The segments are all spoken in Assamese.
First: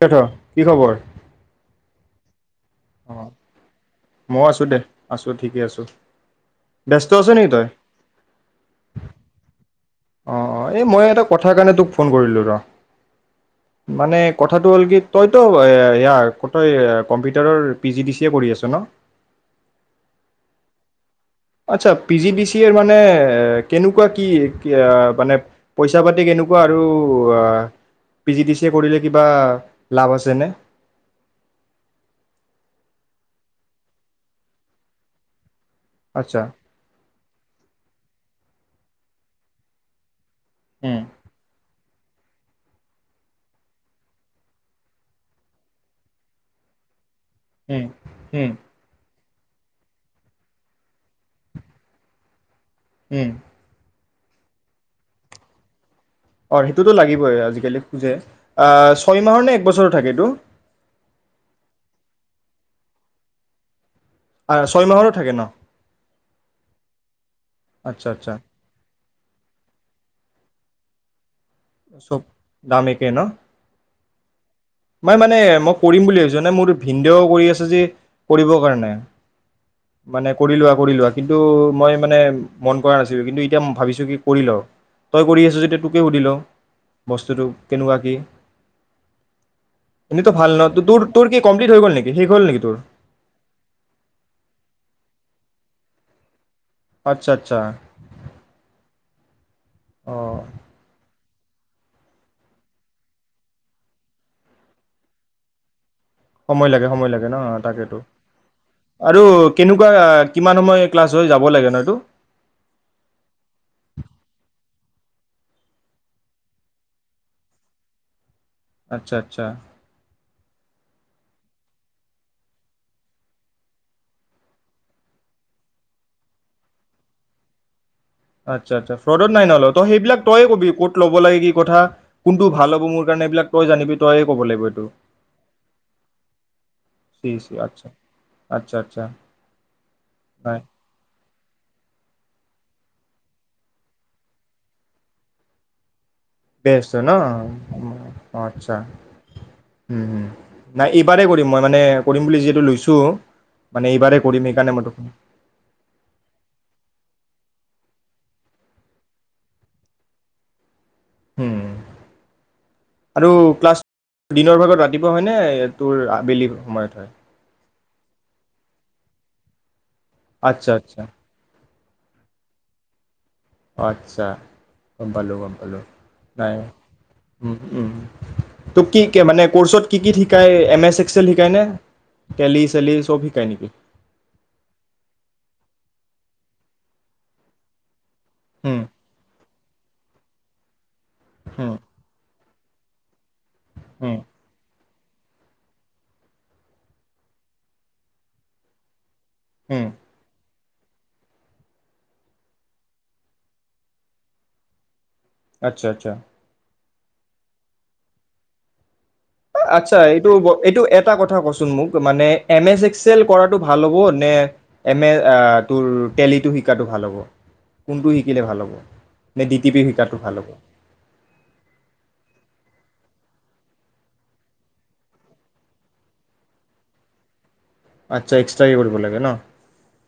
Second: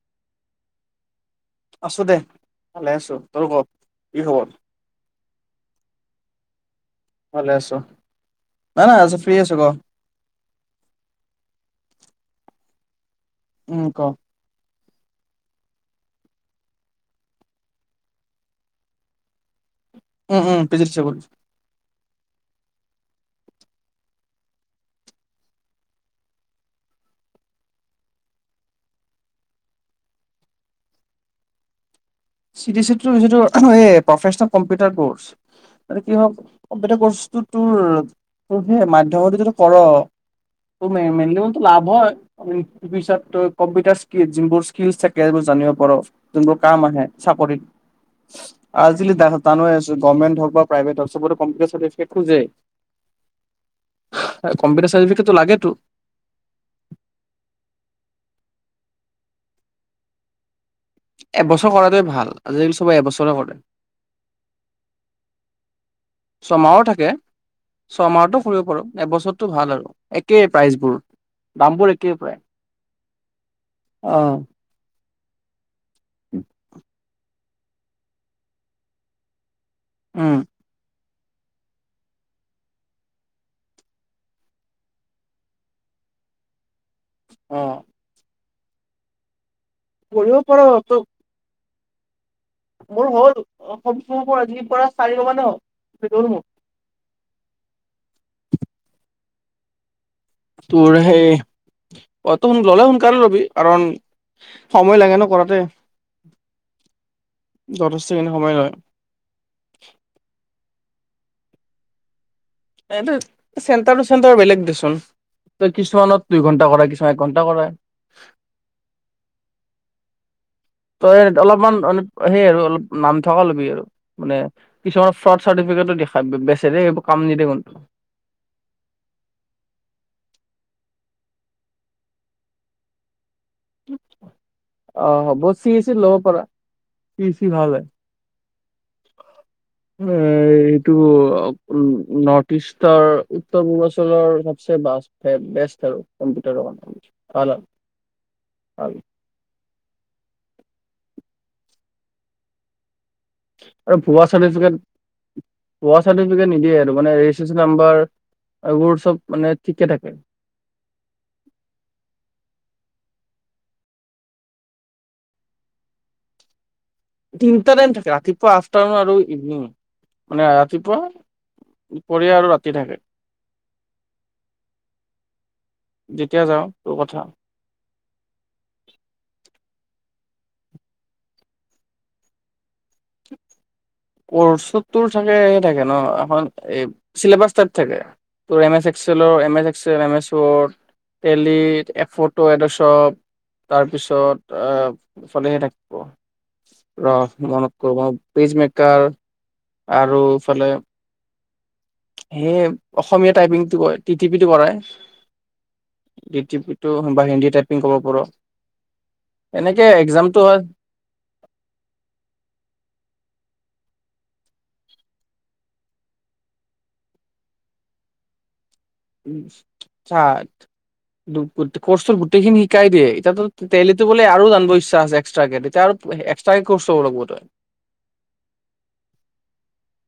[unintelligible] কি খবৰ? আছোঁ দে [inaudible] লে আছো তোৰ ক। কি খবৰ? আছোঁ ঠিকে আছোঁ [inaudible] ভালে আছ? নাই-নাই আছ ফ্ৰী আছো ক। অ, অ এই মই এটা কথাৰ কাৰণে তোক ফোন কৰিলোঁ ৰ উম [inaudible] ক মানে কথাটো হ'ল কি তই টো এ এয়াৰ ক তই কম্পিউটাৰৰ পি জি ডি চি কৰি আছ ন? উম উম পি জি চি কৰি আচ্ছা পি জি ডি চি ৰ মানে কেনেকুৱা কি মানে, পইচা পাতি কেনেকুৱা আৰু পি জি ডি চি এ কৰিলে কিবা লাভ আছেনে? [unintelligible] যিটো এই প্ৰফেচনেল কম্পিউটাৰ কৰ্চ কি হওঁক আচ্ছা কম্পিউটাৰ কৰ্চটো তোৰ তোৰ সেই মাধ্য [unintelligible] যিটো কৰ উম, তু [unintelligible] লাভ হয়। [unintelligible] কম্পিউটাৰ স্কিল যোনবোৰ স্কিল থাকে সেবোৰ জানিব পাৰ। যোনবোৰ কাম আহে চাকৰিত, উম, উম, আৰ্জিলি [unintelligible] [unintelligible] আছো গভমেন্ট হ'ক বা প্ৰাইভেট হ'ক চবতে [unintelligible] যে উম। কম্পিউটাৰ চাৰ্টিফিকেটটো লাগেতো। অ সেইটোতো লাগিবই আজিকালি খোজে, ছয় মাহৰ নে এক বছৰ থাকেটো এবছৰ কৰাটোৱে ভাল আজিকালি চবে এবছৰে কৰে। আ- ছয় মাহৰো থাকে ন [unintelligible] ছমাহৰ থাকে আচ্ছা আচ্ছা ছমাহতটো কৰিব পাৰোঁ এবছৰটো ভাল আৰু একেই প্ৰাইজ। উম। দামবোৰ একেই চব প্ৰায়। দাম একেই ন অ মই মানে মোক কৰিম বুলি ভাবিছ নে মোৰ ভিনন্দেও কৰি আছে যদি, কৰিব কাৰণে মানে উম কৰি লোৱা -কৰি লোৱা। কিন্তু মই মানে মন কৰা নাছিলোঁ কিন্তু এতিয়া ভাবিছোঁ কি কৰি ল তই কৰি আছো যেতিয়া তোকে সুধি লওঁ বস্তুটো অ', কেনেকুৱা কি? এনেইতো কৰিব ভাল পাৰ ন? ত তোৰ তোৰ কি কমপ্লিট হৈ গ'ল নি? [unintelligible] মোৰ হ'ল অসম চোৰ পৰা আজিৰ পৰা চাৰিমাহ মানে হ'ল। হৈ গ'ল মোৰ। আচ্ছা আচ্ছা। অঁ তোৰহে। অ' তই ললে সোনকালে লবি কাৰণ সময় লাগে নহ কৰাতে। সময় লাগে সময় লাগে নহ তাকেতো যথেষ্টখিনি সময় লয় আৰু কেনেকুৱা কিমান সময়। ক্লাছ হৈ যাব লাগে নহয়টো। এইটো চেণ্টাৰ তু চেণ্টাৰ বেলেগ দেচোন তোৰ কিছুমানত দুই ঘন্টা কৰাই কিছুমানত এক ঘন্টা কৰাই। আচ্ছা আচ্ছা। তই অলপমান সেই আৰু অলপ নাম থকা ল'বি আৰু মানে কিছুমান ফ্ৰড চাৰ্টিফিকেট দেখাত বেচে দেই এইবোৰ কাম নিদেয়ে। আচ্ছা আচ্ছা ফ্ৰডত নাই নলয় তই সেইবিলাক তইয়ে ক'বি ক'ত ল'ব লাগে কি কথা কোনটো ভাল হ'ব মোৰ কাৰণে এইবিলাক। তই জানিবি তয়ে ক'ব লাগিব এইটো অ হ'ব চিইচিত ল'ব পাৰা চি চিইচি চি ভাল হয়। আচ্ছা আচ্ছা আচ্ছা আহ, নাই এইটো। নৰ্থ-ইষ্টৰ উত্তৰ পূৰ্বাঞ্চলৰ ছবছে বেষ্ট আৰু। কম্পিউটাৰৰ কাৰণে বেষ্ট হয় ভাল নহ, আচ্ছা। ভাল উম উম, নাই এইবাৰেই কৰিম মই মানে কৰিম বুলি যিহেতু লৈছোঁ। মানে আৰু এইবাৰেই ভুৱা কৰিম সেইকাৰণে চাৰ্টিফিকেট মই তোক ভুৱা চাৰ্টিফিকেট নিদিয়ে আৰু মানে ৰেজিষ্ট ট্ৰেচন নাম্বাৰ এইবোৰ চব ঠিকেই থাকে। হুম। আৰু ক্লাছ দিনৰ ভাগত ৰাতিপুৱা হয়নে তোৰ আবেলি সময়ত? হয় দিন দুটা টাইম থাকে, ৰাতিপুৱা, আফ্টাৰনোন আৰু ইভিনিং। মানে আচ্ছা ৰাতিপুৱা আচ্ছা দুপৰীয়া আৰু ৰাতি থাকে। আচ্ছা গম পালোঁ, গম পালোঁ যেতিয়া নাই যাওঁ তোৰ কথা উম, উম। তোক কি শিকায় মানে কৌৰচত কি কি শিকায় এম এছ এক্সেল শিকাইনে? তেলি কৌৰচত তোৰ থাকে সেই থাকে। ন, এখন এই চিলেভাজ টাইপ থাকে। তোৰ এম উম এছ এক্সেলৰ MS Excel M S Word tele উম এফটো এডচ চ'প। তাৰ উম পিছত, অহ। চলিহে থাকিব ৰ'হ মনত কৰোবাত পেজ মেকাৰ। উম আৰু ইফালে সেয়ে অসমীয়া টাইপিঙটো কৈ টি টি পিটো কৰাই। আচ্ছা, আচ্ছা। টোহ বা হিন্দী টাইপিং ক'ব পাৰ'। এনেকে আচ্ছা এইটো এক্জামটো হয় এইটো এটা কথা কচোন মোক মানে এম এছ এক্সেল কৰা টো ভাল হ'ব নে এম এ ত তেটেলিটো শিকাতটো ভাল হ'ব, কোনটো শিকিলে ভাল হ'ব? উম, নে ডি টি পি শিকাটো চা ভাল হ'ব দুকট-কোৰ্সটোত গোটেইখিনি শিকাই দিয়ে। তেতিয়াটো টেলীটো বোলে আৰু জানিব ইচ্ছা আছে এক্সট্ৰাকে তেতিয়া আৰু এক্সট্ৰাকে কৌৰ্স ল'ব লাগব তই। আচ্ছা, এক্সট্ৰাকে কৰিব লাগে ন'?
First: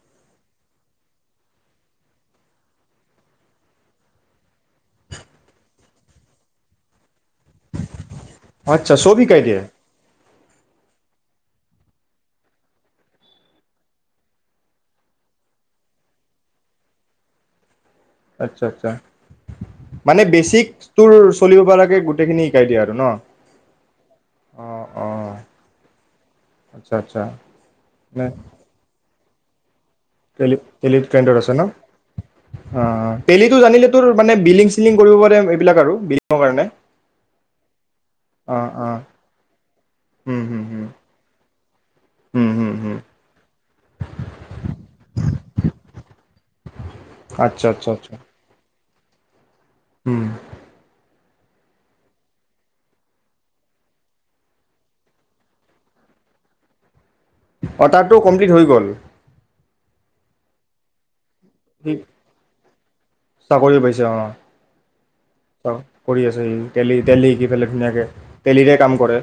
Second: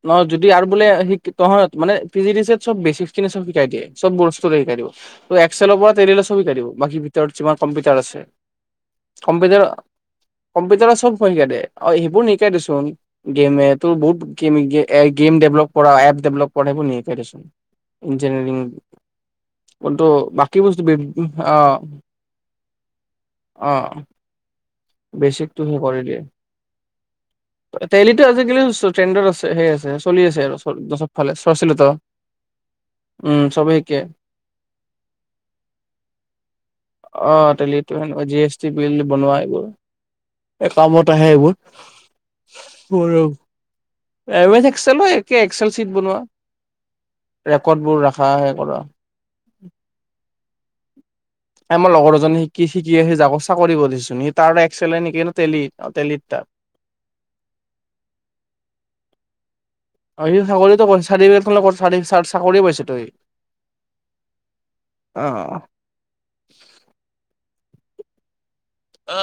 নহয় যদি আৰু বোলে শিকি তহঁত মানে পি জি দি ছি এত চব বেচিকখিনি চব শিকাই দিয়ে চব বস্তুৰে শিকাই দিব তোক এক্সেলৰ পৰা টেলীলে চব শিকাই দিব বাকী ভিতৰত যিমান কম্পিউটাৰ আছে, আচ্ছা চব শিকাই দিয়ে কম্পিউটাৰ কম্পিউটাৰত চব শিকাই দে অ সেইবোৰ নিশিকাই দেছোন গেমে তোৰ বহুত এ গেম ডেভেলপ কৰা, এপ ডেভেলপ কৰে শুনি আহিব দেচোন ইঞ্জিনিয়াৰিং আচ্ছা আচ্ছা কোনটো মানে বাকী বেচিক বস্তু তোৰ অ চলিব পৰাকে গোটেইখিনি শিকাই দিয়ে আৰু ন? অঁ অঁ বেছিকটো সি কৰি আচ্ছা আচ্ছা দিয়ে টেলীতো আজিকালি [unintelligible] ট্ৰেণ্ড ত আছে। সে আছে চলি আছে আৰু টেলী চব টেলীতো ফালে আছে ন চৰ্চিলত অ উম টেলীটো চবে জানিলে শিকে তোৰ মানে বিলিং চিলিং কৰিব পাৰে এইবিলাক আৰু বিলিঙৰ কাৰণে অ', টেলিটো সেনেকুৱা G S uh T uh bill বনোৱা এইবোৰ হুম হুম হুম কামত আহে এইবোৰ হুম হুম হুম মোৰো এম এচ এক্সেলো একে এক্সেল চিট বনোৱা আচ্ছা ৰেকৰ্ড বোৰ ৰাখা হে কৰা উম আমাৰ লগৰ এজনী কি শিকি আহি যাগত চাকৰি কৰিছে মিটাৰ এক্সেল নেকি নে টেলীৰ তাত অৰ্ডাৰতো কমপ্লিট হৈ গ'ল সি ছাগলীতো [unintelligible] [inaudible] চাকৰি পাইছে অ অ'। [inaudible] কৰি আছে সি টেলী টেলী গেলেখিনীয়াকে টেলীৰে কাম কৰে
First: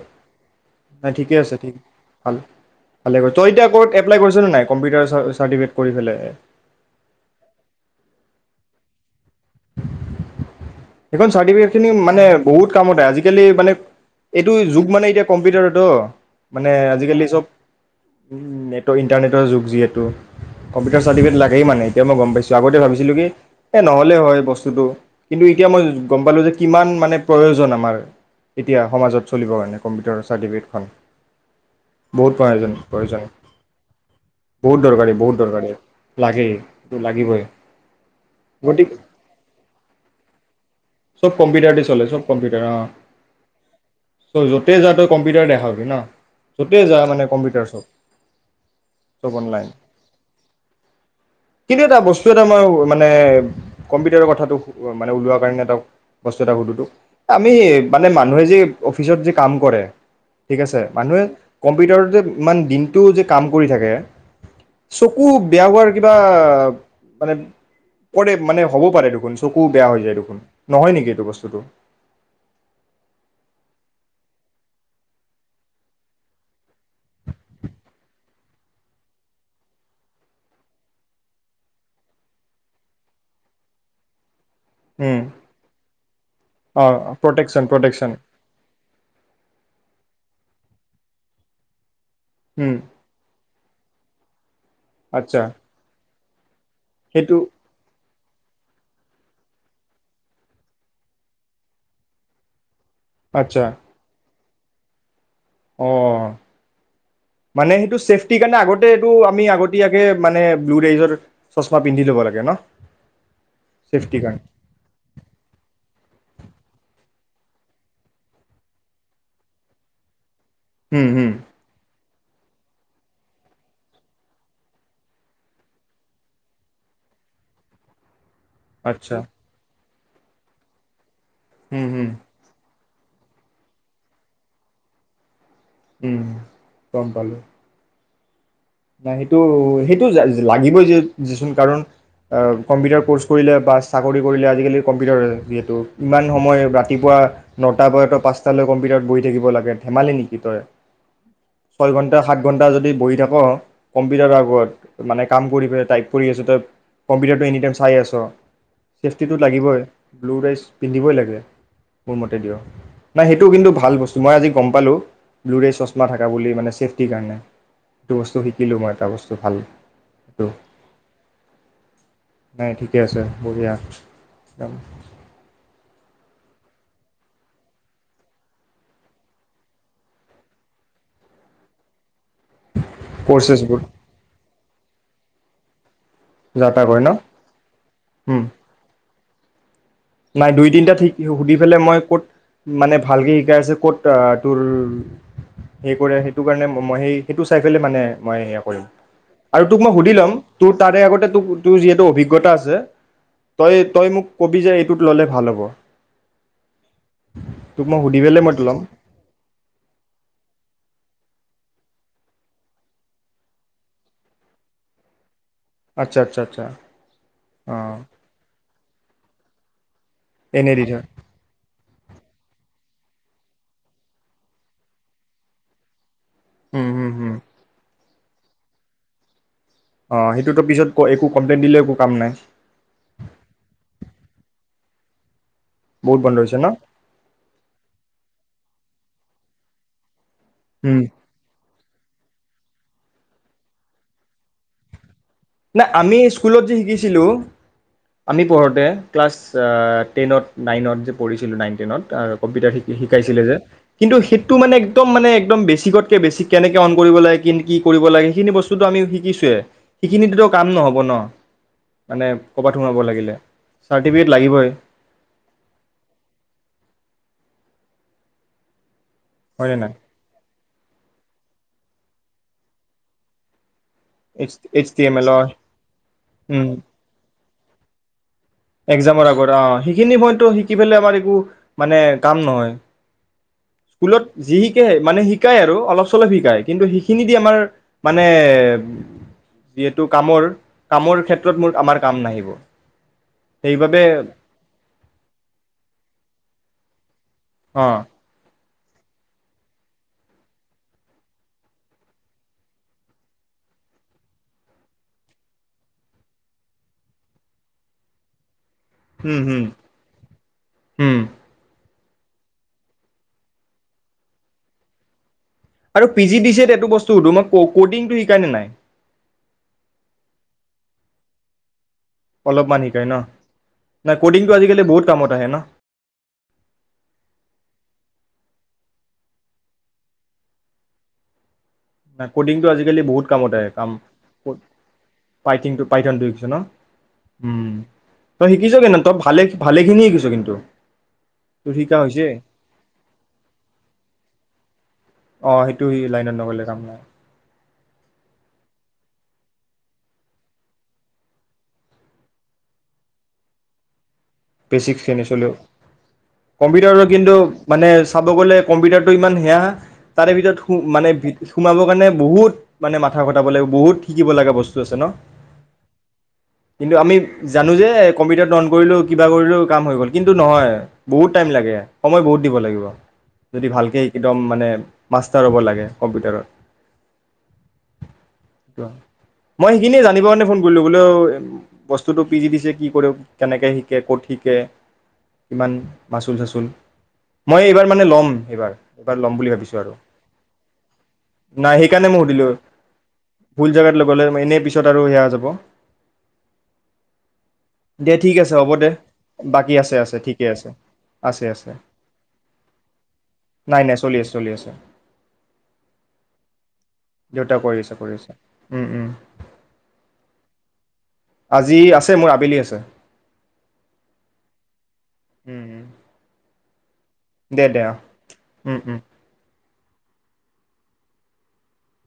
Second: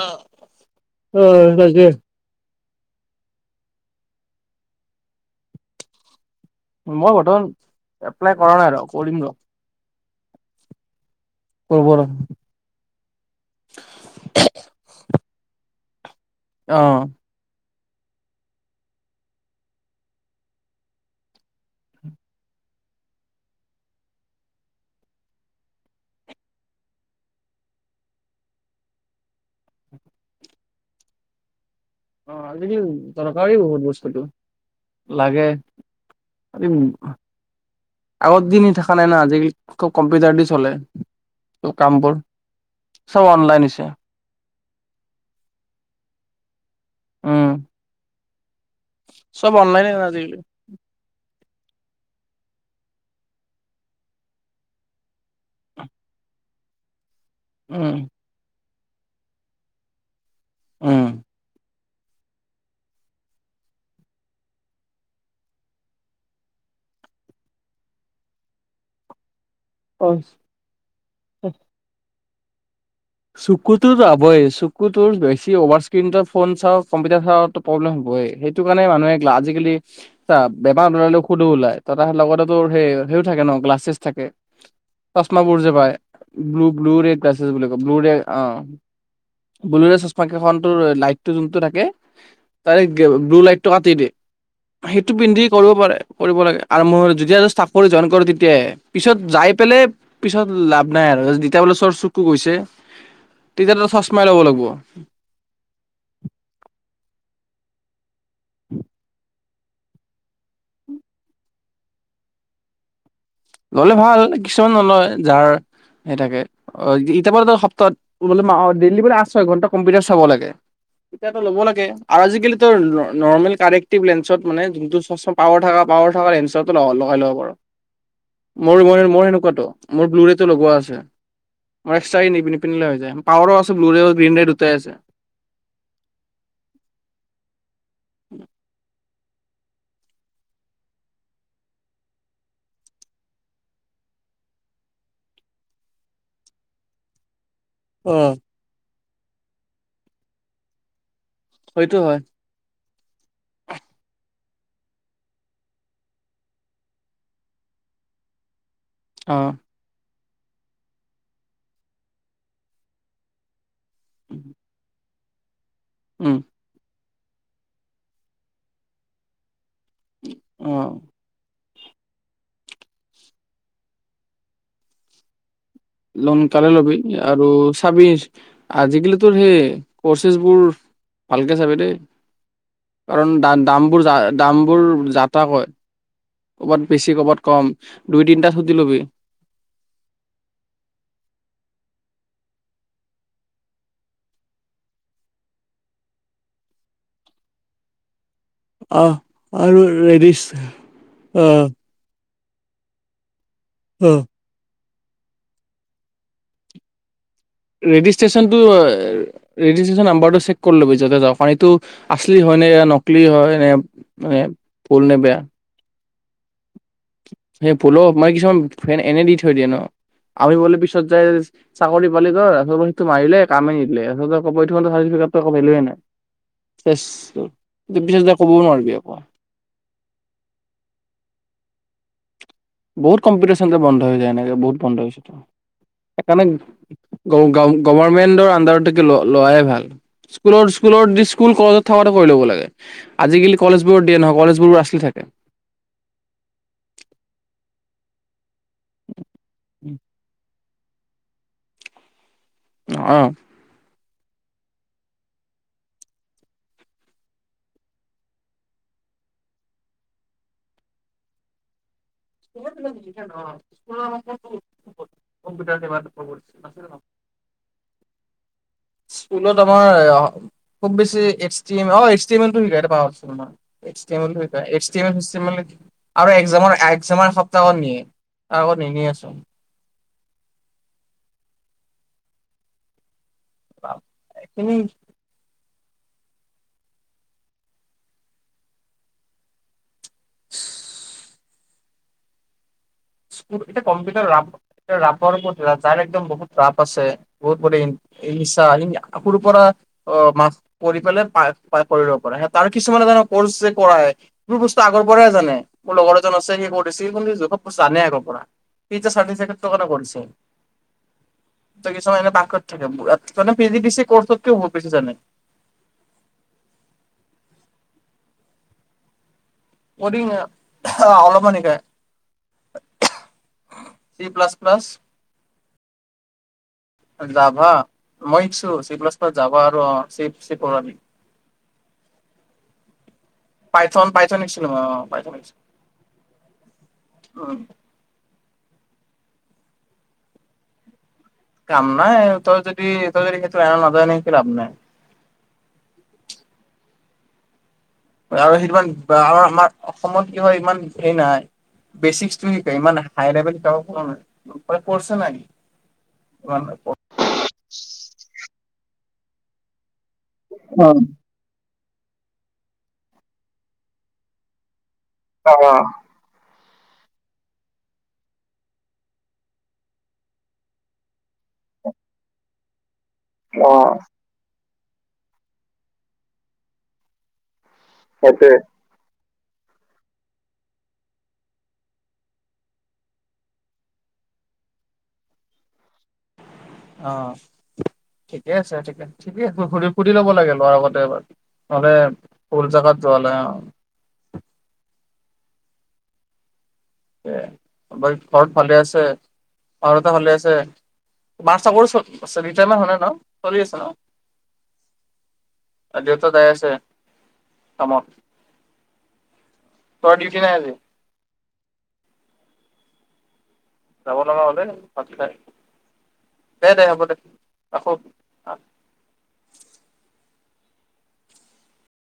নাই ঠিকে অ', আছে ঠিক তাকে ভাল ভালে তই এতিয়া কত এপ্লাই কৰিছ নে নাই? কম্পিউটাৰ চাৰ্টিফিকেট কৰি পেলাই এ মই বৰ্তমান এপ্লাই কৰা নাই ৰ কৰিম ৰ সেইখন চাৰ্টিফিকেট কৰিব খিনি ৰ মানে বহুত কামত আহে আজিকালি মানে এইটো যুগ মানে এতিয়া কম্পিউটাৰত তো মানে অ'। অ', আজিকালি চব নেটৰ ইণ্টাৰনেটৰ যুগ যিহেতু কম্পিউটাৰ চাৰ্টিফিকেট লাগেই মানে এতিয়া মই গম পাইছোঁ আগতে ভাবিছিলো কি এই নহ'লেই হয় বস্তুটো কিন্তু এতিয়া য়ে মই গম পালোঁ যে কিমান মানে প্ৰয়োজন আমাৰ এতিয়া সমাজত চলিবৰ কাৰণে কম্পিউটাৰ চাৰ্টিফিকেটখন বহুত অ প্ৰয়োজন আজিকালি প্ৰয়োজন দৰকাৰী বহুত বস্তুটো বহুত দৰকাৰী বহুত লাগে দৰকাৰী লাগেই এইটো লাগিবই আগৰ দিন গতিকে থকা নাই না আজিকালি চব কম্পিউটাৰ দি চলে চব কম্পিউটাৰতে চলে কামবোৰ চব কম্পিউটাৰ, চব অনলাইন হৈছে অ' চ য'ত [unintelligible] যা তই কম্পিউটাৰ দেখাবি ন'। য'তেই যা মানে উম কম্পিউটাৰ চব। চব অনলাইনে আজিকালি। কিন্তু এটা বস্তু এটা মই মানে, কম্পিউটাৰৰ কথাটো, মানে ওলোৱাৰ কাৰণে এটা বস্তু এটা সুধো তোক, আমি উম মানে, মানুহে যে, অফিচত যে কাম কৰে। ঠিক আছে, উম মানুহে কম্পিউটাৰতে ইমান দিনটো যে কাম কৰি থাকে, চকু বেয়া হোৱাৰ কিবা মানে, কৰে মানে, হ'ব পাৰে দেখোন। চকুও বেয়া হৈ অ যায় দেখোন। নহয় নেকি এইটো বস্তুটো। চকুটো যাবই, চকুটো বেছি অভাৰ স্কিণ তই ফোন চাৱ, কম্পিউটাৰ চাৱ, প্ৰব্লেম হ'বই, সেইটো কাৰণে মানুহে আজিকালি চা বেমাৰ নোলােলেও সুদো ওলায়, তাৰ লগতে তোৰ সেই সেইয়ো থাকে ন গ্লাছেছ থাকে। উম চশমা বোৰ যে পায়, ব্লু, অ ব্লু ৰেড গ্লাছেছ প্ৰটেকচন বুলি। প্ৰটেকচন ব্লুৰে অ', ব্লুৰে ছছ সংক [unintelligible] টোৰ লাইটটো যোনটো থাকে। উম তাৰে ব্লু লাইট, টকাতি দে। [unintelligible] সেইটো আচ্ছা পিন্ধি কৰিব পাৰে। কৰিব লাগে। আৰু মোৰ সেইটো যেতিয়া যে চাকৰি ছইন কৰি দি তেতিয় পিছত যাই পেলাই পিছত লাভ নাই আৰু যেতিয়া বোলে চৰ চুৰ গৈছে আচ্ছা তেতিয়া ত' চচমাই ল'ব লাগিব। কোৱা, অ', মানে সেইটো চেফটি সেইকাৰণে আগতে এইটো আমি আগতে, তেতিয়াকে মানে ব্লুৰেজৰ চশমা পিন্ধি ল'ব লাগে ন'। ল'লে ভাল, চেফটিৰ কাৰণে কিছুমান নলয়, যাৰ সেই থাকে, অ', ই কেৱল এটা সপ্তাহত বোলে মাহত ডেইলি বোলে আঠ, ছয় ঘণ্টা কম্পিউটাৰ চাব লাগে। উম হুম এতিয়াতো ল'ব লাগে। আৰু আজিকালিতো নৰ্মেল, কাৰেক্টিভ লেন্ঞ্চত মানে, যোনটো চচমা পাৱাৰ থকা পাৱাৰ থকা লেন্ঞ্চতো লগাই ল'ব পাৰ। মোৰ, মই, আচ্ছা মোৰ এনেকুৱাতো। মোৰ ব্লু ৰে'টো লগোৱা আছে। উম অ' হুম চাই [unintelligible] নিন পিন্ধিলে হৈ যায়, পাৱাৰো আছে ব্লু ৰে আৰু গ্ৰীণ ৰে দুটাই আছে। উম, গ'ম পালো। উম। নাই সেইটো সেইটোজ লাগিবই যেচোন কাৰণ, কম্পিউটাৰ ক'ৰ্চ কৰিলে বা চাকৰি কৰিলে আজিকালি কম্পিউটাৰ যিহেতু ইমান সময় ৰাতিপুৱা নটা পৰা তই অ পাঁচটালৈ কম্পিউটাৰত বহি থাকিব লাগে, ধেমালি নেকি তই ছয় সেইটো হয় ঘন্টা, সাত ঘণ্টা যদি বহি থাক কম্পিউটাৰৰ আগত, মানে কাম কৰি ফেলে টাইপ কৰি আছ, তই কম্পিউটাৰটো এনিটাইম চাই আছ চেফটি টো অ', লাগিবই। ব্লু ৰাইচ পিন্ধিবই লাগে, মোৰ মতে দিয়, নাই সেইটো কিন্তু ভাল ভাল বস্তু, মই আজি গম পালোঁ। লুৰেছ চচমা থাকা উম, বুলি মানে চেফ সিকাৰণে সেইটো বস্তু শি শিকিলোঁ মই, এটা বস্তু ভাল অ'। নাই ঠিকে আছে, বঢ়িয়া একদম। লোন পালে ল'বি আৰু চাবি আজিকালি তোৰ সেই কৰ্চেছবোৰ ভালকে চাবি দেই। কাৰণ দা, কৰ্চেছবোৰ দামবোৰ, জা, দাম বোৰ যা-তা কয়। যা ক'বাত তা কৰে ন বেছি, ক'বাত কম, উম, দুই-তিনিটাত সুধি লবি। নাই দুই তিনিটা ঠিক সুধি পেলাই মই ক'ত মানে ভালকে শিকাই আছে, ক'ত তোৰ হে কৰে সেইটো কাৰণে মই সেই, সেইটো চাই ফেলে মানে মই সেয়া কৰিম অ', আৰু তোক মই সুধি ল'ম ৰেডিচ তোৰ তাৰে আগতে তোক অ', তোৰ যিহেতু অভিজ্ঞ গোটা আছে। তই, তই অ'। মোক কবি যে টোত ল'লে ভাল হ'ব তোক মই সুধি পেলাই মই ৰেডিষ্ট্ৰেশচনটো, ল'ম ৰেডিষ্ট্ৰেশচন নম্বাৰটো চেক কৰি ল'বি, যাতে যাওঁক পানীটো আচলি হয় নে য়া নকলি হয় নে মানে ভুল নে বেয়া আচ্ছা, আচ্ছা, আচ্ছা। সেই অঁ ভুলো মানে কিছুমান ফ্ৰেণ্ড এনে দি থৈ দিয়ে ন আমি এনেই বোলে দি পিছত থয় যায় চাকৰি পালি তই আকৌ সেইটো মাৰিলে কামে নিদিলে [unintelligible] একো ভেলু এ নাই। হুম, হুম, হুম। কিন্তু পিছত যাই ক'বও নোৱাৰিবি আকৌ। অ' সেইটোতো পিছত-ক- একো কমপ্লেইন দিলে একো কাম নাই। বহুত কম্পিউটাৰ চেণ্টাৰ বন্ধ হৈ যায় এনেকে বহুত বন্ধ হৈছে তো। বহুত বন্ধ হৈছে ন সেইকাৰণে-গ- গভাৰৰ্মেণ্টৰ আন্দাৰতে লো-লোৱাই ভাল। স্কুলৰ উম স্কুলৰ দি স্কুল কল থকাটো কৰি ল'ব লাগে। আজিকালি কলেজবোৰত দিয়ে নহয়, কলেজবোৰো আছলি থাকে। না, আমি স্কুলত যি শিকিছিলোঁ আমি পঢ়োঁতে ক্লাছ-আ'- টেন্‌ত নাইনত যে পঢ়িছিলোঁ, নাইন টেনত আৰু- কম্পিউটাৰ শিকি শিকাইছিলে যে কিন্তু সেইটো মানে একদম মানে একদম বেছিকতকে বেছিক। কেনেকে অন্‌ কৰিব লাগে, কেন- কি কি কৰিব লাগে, সেইখিনি বস্তুটো আমি শিকিছোঁৱে। সিকখিনিটোতো কাম নহ'ব ন? মানে ক'ৰবাত সোমাব লাগিলে চাৰ্টিফিকেট লাগিবই াৰ [unintelligible] স্কুলত হয়নে আমাৰ-খুব নাই বেছি [unintelligible] শিকাই পই [unintelligible] এইচ টি এম্‌ এল্‌ টো শিকাই। এইচ এম এইডছ্‌ এলৰ টি এম্‌ এল্‌ আৰু একজামৰ [unintelligible] [unintelligible] এক্জামৰ নিনিয়েচোন। আগত অ' সেইখিনি পইণ্টটো শিকি ফেলে আমাৰ একো- মানে- কাম নহয়। স্কুলত যি এইখিনি শিকে, মানে শিকাই আৰু অলপ চলপ শিকাই, কিন্তু সেইখিনি দি আমাৰ মানে বি এড্‌ [unintelligible] কামৰ - কামৰ ক্ষেত্ৰ [unintelligible] মোৰ আমাৰ কাম নাহিব। স্কুল, এতিটা সেইবাবে কম্পিউটাৰ ৰাপ-এতিয়া ৰাপৰ ওপৰত- যাৰ একদম বহুত ৰাপ আছে। বহুত বোৰেই [unintelligible] অ' এদিন সি সৰুৰ পৰা -অ -মাকৰ্চ কৰি পেলাই পাই- পাই কৰিব পাৰে। তাৰ কিছুমানে জানে কৰ্চ যে কৰাই সেইবোৰ বস্তু আগৰ পৰাই জানে। মোৰ লগৰ এজন আছে সি কৰিছি। সি কিন্তু [unintelligible] জানে আগৰপৰা সি যে উম হুম চাৰ্টিফিকেটটোৰ কাৰণে কৰিছে। হুম কিছুমান এনে পাৰ্গত থাকে। মানে পিজিদিছিএ কৰ্চতকৈও বহুত বেছি জানে। আৰু পি জি দি ছি এত এইটো বস্তু সুধো, মানে ক'ডিংটো শিকাই নে নাই? ক'ডিং অ'- অলপমান শিকায়। অলপমান শিকাই ন? নাই চি ক'ডিংটো প্লাছ আজিকালি প্লাছ বহুত কামত আহে ন? যাভা? মই শিক্‌ছো, চি প্লাছ প্লাছ যাভা আৰু অ' চেভ চেভ কৰোঁ আমি। নাই ক'ডিংটো আজিকালি বহুত কামতে কাম পাইথন পাইথন প শিকছিলো মই অ পাইথন শিকছো পাইথিনটো পাইথনটো শিকিছ ন উম তই শিকিছ কিন্তু তই ভালে ভালেখিনি শিকিছ কিন্তু তোৰ কাম শিকা নাই হৈছে তই যদি তই যদি সেইটো লাইনত নাযাৱ এনে শিকি লাভ নাই অ সেইটো শিকি লাইনত নগলে কাম নাই আৰু সেইটো আমাৰ অসমত কি হয় ইমান হেৰি নাই বেচিকটো শিকায় ইমান হাই লেভেল শিকাব পৰা নাই মানে বেচিক কৰ্ছে খিনি নাই চলেও ইমান কম্পিউটাৰত কিন্তু মানে চাব গ'লে কম্পিউটাৰ টো ইমান সেয়া তাৰে ভিতৰত সু অ অ মানে সোমাব কাৰণে বহুত মানে মাথা খটাব লাগিব বহুত শিকিব লগা বস্তু আছে ন অ' কিন্তু আমি জানো যে কম্পিউটাৰটো অন কৰিলো কিবা কৰিলো কাম হৈ গ'ল কিন্তু নহয় বহুত টাইম লাগে সময় বহুত দিব লাগিব। যদি অ ভালকে একদম মানে। মাষ্টাৰ হ'ব লাগে কম্পিউটাৰত, [unintelligible] মই সেইখিনি জানিবৰ কাৰণে ফোন কৰিলো বোলে বস্তুটো পি জি দি চি এ কি কৰো কেনেকে [unintelligible] কিমান মাচুল চাচুল অ মই এইবাৰ মানে ল'ম ঠিকে এইবাৰ আছে ঠিকে এইবাৰ লম ঠিকে বুলি ভাবিছো সুধি আৰু সুধি ল'ব লাগে ল'ৰা আগতে এবাৰ নাই নহ'লে সেইকাৰণে মই সুধিলো ভুল জাগাত যোৱা হ'লে অ ভুল জাগাত লগালে এনে পিছত আৰু সেয়া। [unintelligible] দে ঠিক [unintelligible] হ'ব ভালে দে আছে বাকী আছে ম-দেউতা ভালে ঠিকে আছে আছে মাৰ আছে চাকৰি চলি ৰিটাইমেণ্ট হোৱা নাই ন চলি আছে নাই ন নাই চলি আছে চলি আছে দেউতা যাই আছে দেউতা কৰি আছে কামত কৰি আছে উম উম তই ডিউটি নাই আজি আজি আছে মোৰ আবেলি আছে। যাব লগা হলে ভাত খাই। উম উম দে দে হ'ব দে দে, দে, অ', ৰাখো উম, উম।